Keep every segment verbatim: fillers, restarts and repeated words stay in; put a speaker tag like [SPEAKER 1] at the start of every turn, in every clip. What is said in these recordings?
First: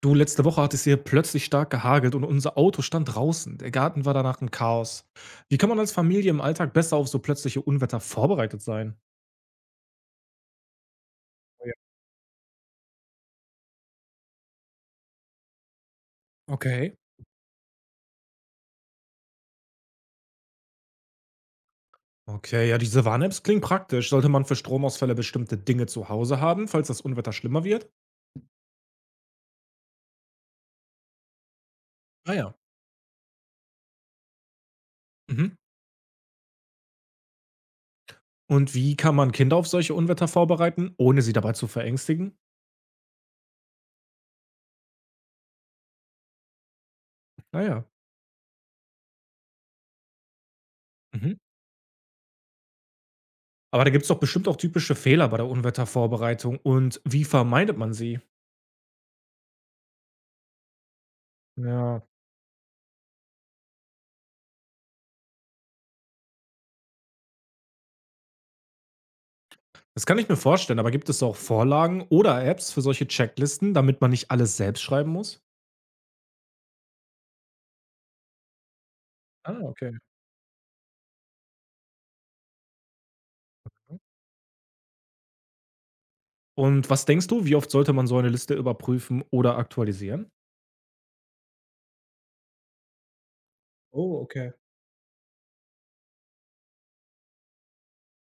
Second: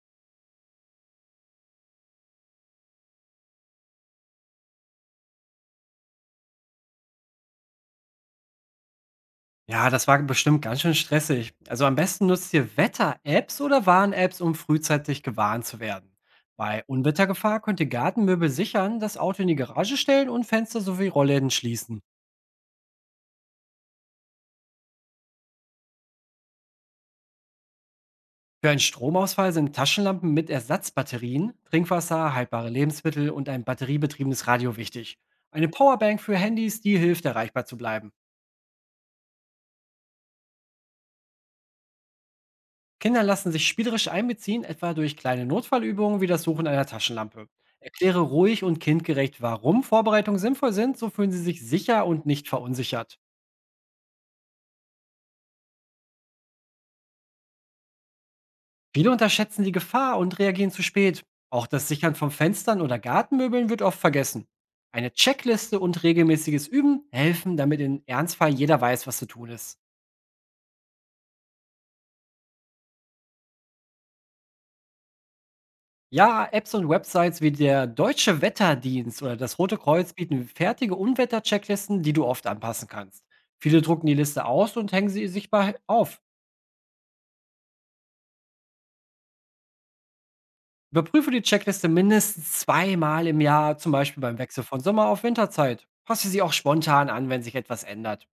[SPEAKER 1] Du, letzte Woche hat es hier plötzlich stark gehagelt und unser Auto stand draußen. Der Garten war danach ein Chaos. Wie kann man als Familie im Alltag besser auf so plötzliche Unwetter vorbereitet sein?
[SPEAKER 2] Ja, das war bestimmt ganz schön stressig.
[SPEAKER 1] Oh ja.
[SPEAKER 2] Also am besten nutzt ihr Wetter-Apps oder Warn-Apps, um frühzeitig gewarnt zu werden. Bei
[SPEAKER 1] Okay.
[SPEAKER 2] Unwettergefahr könnt ihr Gartenmöbel sichern, das Auto in die Garage stellen und Fenster sowie Rollläden schließen.
[SPEAKER 1] Okay, ja, diese Warn-Apps klingen praktisch. Sollte man für Stromausfälle bestimmte Dinge zu Hause haben, falls das Unwetter schlimmer wird?
[SPEAKER 2] Für einen Stromausfall sind Taschenlampen mit Ersatzbatterien,
[SPEAKER 1] Ah
[SPEAKER 2] Trinkwasser,
[SPEAKER 1] ja.
[SPEAKER 2] haltbare Lebensmittel und ein batteriebetriebenes Radio wichtig.
[SPEAKER 1] Mhm.
[SPEAKER 2] Eine Powerbank für Handys, die hilft, erreichbar zu bleiben.
[SPEAKER 1] Und wie kann man Kinder auf solche Unwetter vorbereiten, ohne sie dabei zu verängstigen?
[SPEAKER 2] Kinder lassen sich spielerisch einbeziehen, etwa durch kleine Notfallübungen wie das Suchen einer Taschenlampe.
[SPEAKER 1] Naja.
[SPEAKER 2] Erkläre ruhig und kindgerecht, warum Vorbereitungen sinnvoll sind, so fühlen
[SPEAKER 1] Mhm.
[SPEAKER 2] sie sich sicher und nicht verunsichert.
[SPEAKER 1] Aber da gibt es doch bestimmt auch typische Fehler bei der Unwettervorbereitung. Und wie vermeidet man sie?
[SPEAKER 2] Viele unterschätzen die Gefahr und reagieren zu spät. Auch das
[SPEAKER 1] Ja.
[SPEAKER 2] Sichern von Fenstern oder Gartenmöbeln wird oft vergessen. Eine Checkliste und regelmäßiges Üben helfen, damit im Ernstfall jeder weiß, was zu tun ist.
[SPEAKER 1] Das kann ich mir vorstellen, aber gibt es auch Vorlagen oder Apps für solche Checklisten, damit man nicht alles selbst schreiben muss?
[SPEAKER 2] Ja, Apps und Websites wie der Deutsche Wetterdienst oder
[SPEAKER 1] Ah,
[SPEAKER 2] das Rote
[SPEAKER 1] okay.
[SPEAKER 2] Kreuz bieten fertige Unwetterchecklisten, die du oft anpassen kannst. Viele drucken die Liste aus und hängen sie sichtbar auf.
[SPEAKER 1] Und was denkst du, wie oft sollte man so eine Liste überprüfen oder aktualisieren?
[SPEAKER 2] Überprüfe die Checkliste mindestens zweimal im Jahr, zum Beispiel
[SPEAKER 1] Oh,
[SPEAKER 2] beim
[SPEAKER 1] okay.
[SPEAKER 2] Wechsel von Sommer auf Winterzeit. Passe sie auch spontan an, wenn sich etwas ändert.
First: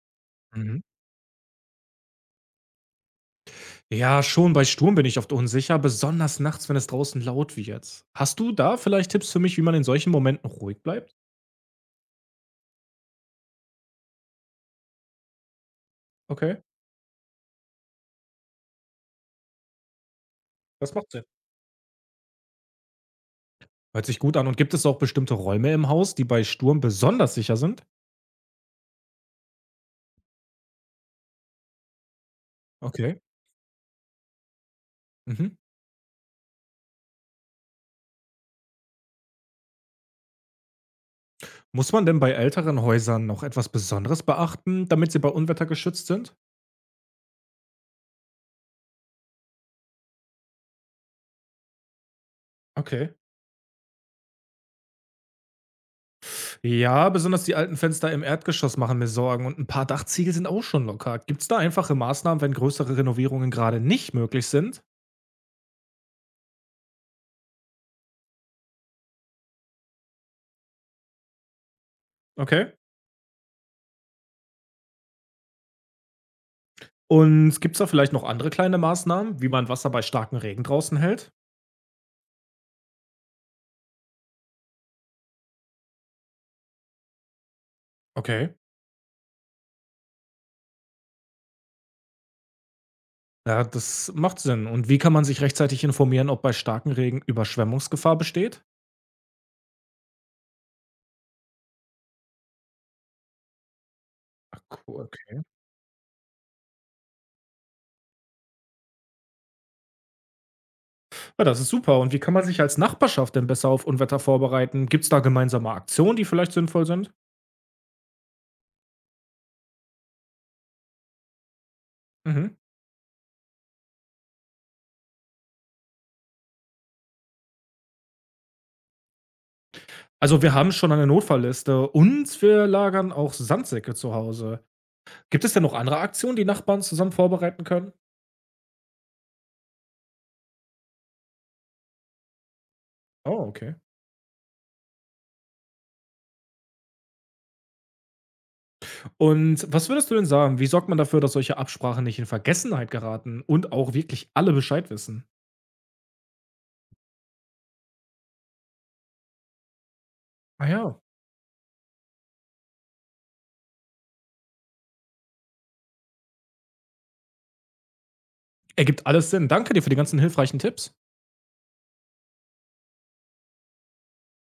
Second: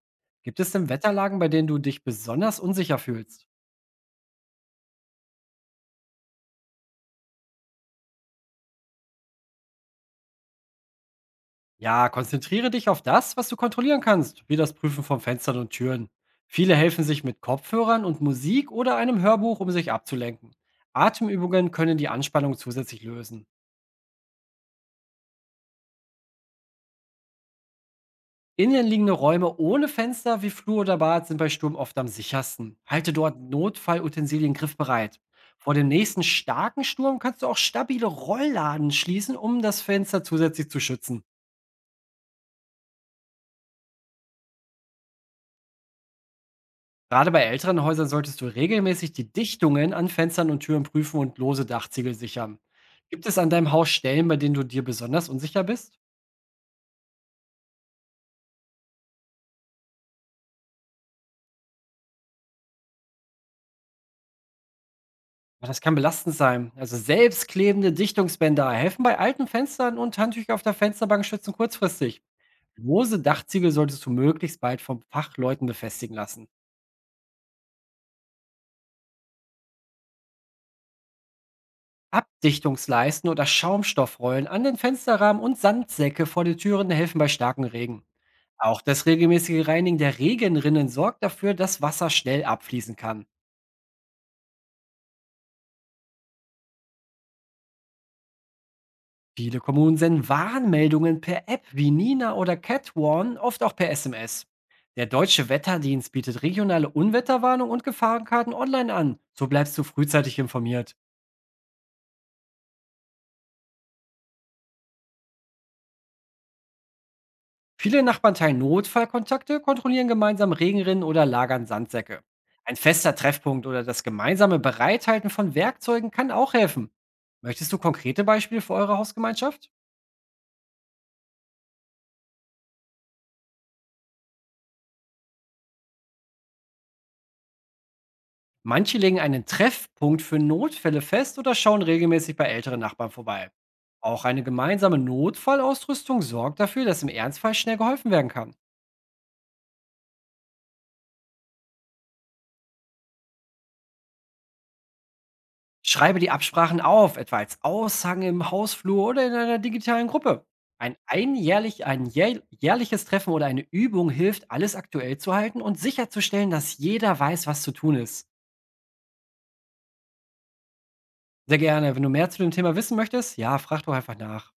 [SPEAKER 2] Gibt es
[SPEAKER 1] Mhm.
[SPEAKER 2] denn Wetterlagen, bei denen du dich besonders unsicher fühlst?
[SPEAKER 1] Ja, schon bei Sturm bin ich oft unsicher, besonders nachts, wenn es draußen laut wird. Hast du da vielleicht Tipps für mich, wie man in solchen Momenten ruhig bleibt?
[SPEAKER 2] Ja, konzentriere dich auf das, was du kontrollieren kannst, wie das Prüfen von Fenstern und Türen.
[SPEAKER 1] Okay,
[SPEAKER 2] Viele helfen sich mit Kopfhörern und Musik oder einem Hörbuch, um sich abzulenken.
[SPEAKER 1] das macht Sinn.
[SPEAKER 2] Atemübungen können die Anspannung zusätzlich lösen.
[SPEAKER 1] Hört sich gut an. Und gibt es auch bestimmte Räume im Haus, die bei Sturm besonders sicher sind?
[SPEAKER 2] Innenliegende Räume ohne Fenster wie Flur oder Bad sind bei Sturm oft am sichersten. Halte
[SPEAKER 1] Okay.
[SPEAKER 2] dort Notfallutensilien griffbereit.
[SPEAKER 1] Mhm.
[SPEAKER 2] Vor dem nächsten starken Sturm kannst du auch stabile Rollladen schließen, um das Fenster zusätzlich zu schützen.
[SPEAKER 1] Muss man denn bei älteren Häusern noch etwas Besonderes beachten, damit sie bei Unwetter geschützt sind?
[SPEAKER 2] Gerade bei älteren Häusern solltest du regelmäßig die Dichtungen an Fenstern und Türen prüfen und lose Dachziegel sichern.
[SPEAKER 1] Okay.
[SPEAKER 2] Gibt es an deinem Haus Stellen, bei denen du dir besonders unsicher bist?
[SPEAKER 1] Ja, besonders die alten Fenster im Erdgeschoss machen mir Sorgen und ein paar Dachziegel sind auch schon locker. Gibt es da einfache Maßnahmen, wenn größere Renovierungen gerade nicht möglich sind?
[SPEAKER 2] Ja, das kann belastend sein. Also selbstklebende Dichtungsbänder helfen bei alten Fenstern und Handtücher auf der Fensterbank schützen kurzfristig.
[SPEAKER 1] Okay.
[SPEAKER 2] Lose Dachziegel solltest du möglichst bald vom Fachleuten befestigen lassen.
[SPEAKER 1] Und gibt es da vielleicht noch andere kleine Maßnahmen, wie man Wasser bei starkem Regen draußen hält?
[SPEAKER 2] Abdichtungsleisten oder Schaumstoffrollen an den Fensterrahmen und Sandsäcke vor den Türen helfen bei starkem Regen.
[SPEAKER 1] Okay.
[SPEAKER 2] Auch das regelmäßige Reinigen der Regenrinnen sorgt dafür, dass Wasser schnell abfließen kann.
[SPEAKER 1] Ja, das macht Sinn. Und wie kann man sich rechtzeitig informieren, ob bei starkem Regen Überschwemmungsgefahr besteht?
[SPEAKER 2] Viele Kommunen senden Warnmeldungen per App wie Nina oder CatWarn, oft auch per S M S.
[SPEAKER 1] Ach,
[SPEAKER 2] Der
[SPEAKER 1] cool.
[SPEAKER 2] Deutsche Wetterdienst bietet regionale Unwetterwarnung und Gefahrenkarten online an. So bleibst du frühzeitig informiert.
[SPEAKER 1] Ja, das ist super. Und wie kann man sich als Nachbarschaft denn besser auf Unwetter vorbereiten? Gibt es da gemeinsame Aktionen, die vielleicht sinnvoll sind?
[SPEAKER 2] Viele Nachbarn teilen Notfallkontakte, kontrollieren gemeinsam Regenrinnen oder lagern Sandsäcke.
[SPEAKER 1] Mhm.
[SPEAKER 2] Ein fester Treffpunkt oder das gemeinsame Bereithalten von Werkzeugen kann auch helfen. Möchtest du konkrete Beispiele für eure Hausgemeinschaft?
[SPEAKER 1] Also wir haben schon eine Notfallliste und wir lagern auch Sandsäcke zu Hause. Gibt es denn noch andere Aktionen, die Nachbarn zusammen vorbereiten können?
[SPEAKER 2] Manche legen einen Treffpunkt für Notfälle fest oder schauen regelmäßig bei älteren Nachbarn
[SPEAKER 1] Oh,
[SPEAKER 2] vorbei.
[SPEAKER 1] okay.
[SPEAKER 2] Auch eine gemeinsame Notfallausrüstung sorgt dafür, dass im Ernstfall schnell geholfen werden kann.
[SPEAKER 1] Und was würdest du denn sagen? Wie sorgt man dafür, dass solche Absprachen nicht in Vergessenheit geraten und auch wirklich alle Bescheid wissen?
[SPEAKER 2] Schreibe die Absprachen auf, etwa als Aushang im Hausflur oder in einer digitalen Gruppe.
[SPEAKER 1] Ah
[SPEAKER 2] Ein,
[SPEAKER 1] ja,
[SPEAKER 2] einjährlich, ein jähr- jährliches Treffen oder eine Übung hilft, alles aktuell zu halten und sicherzustellen, dass jeder weiß, was zu tun ist.
[SPEAKER 1] ergibt alles Sinn. Danke dir für die ganzen hilfreichen Tipps.
[SPEAKER 2] Sehr gerne. Wenn du mehr zu dem Thema wissen möchtest, ja, frag doch einfach nach.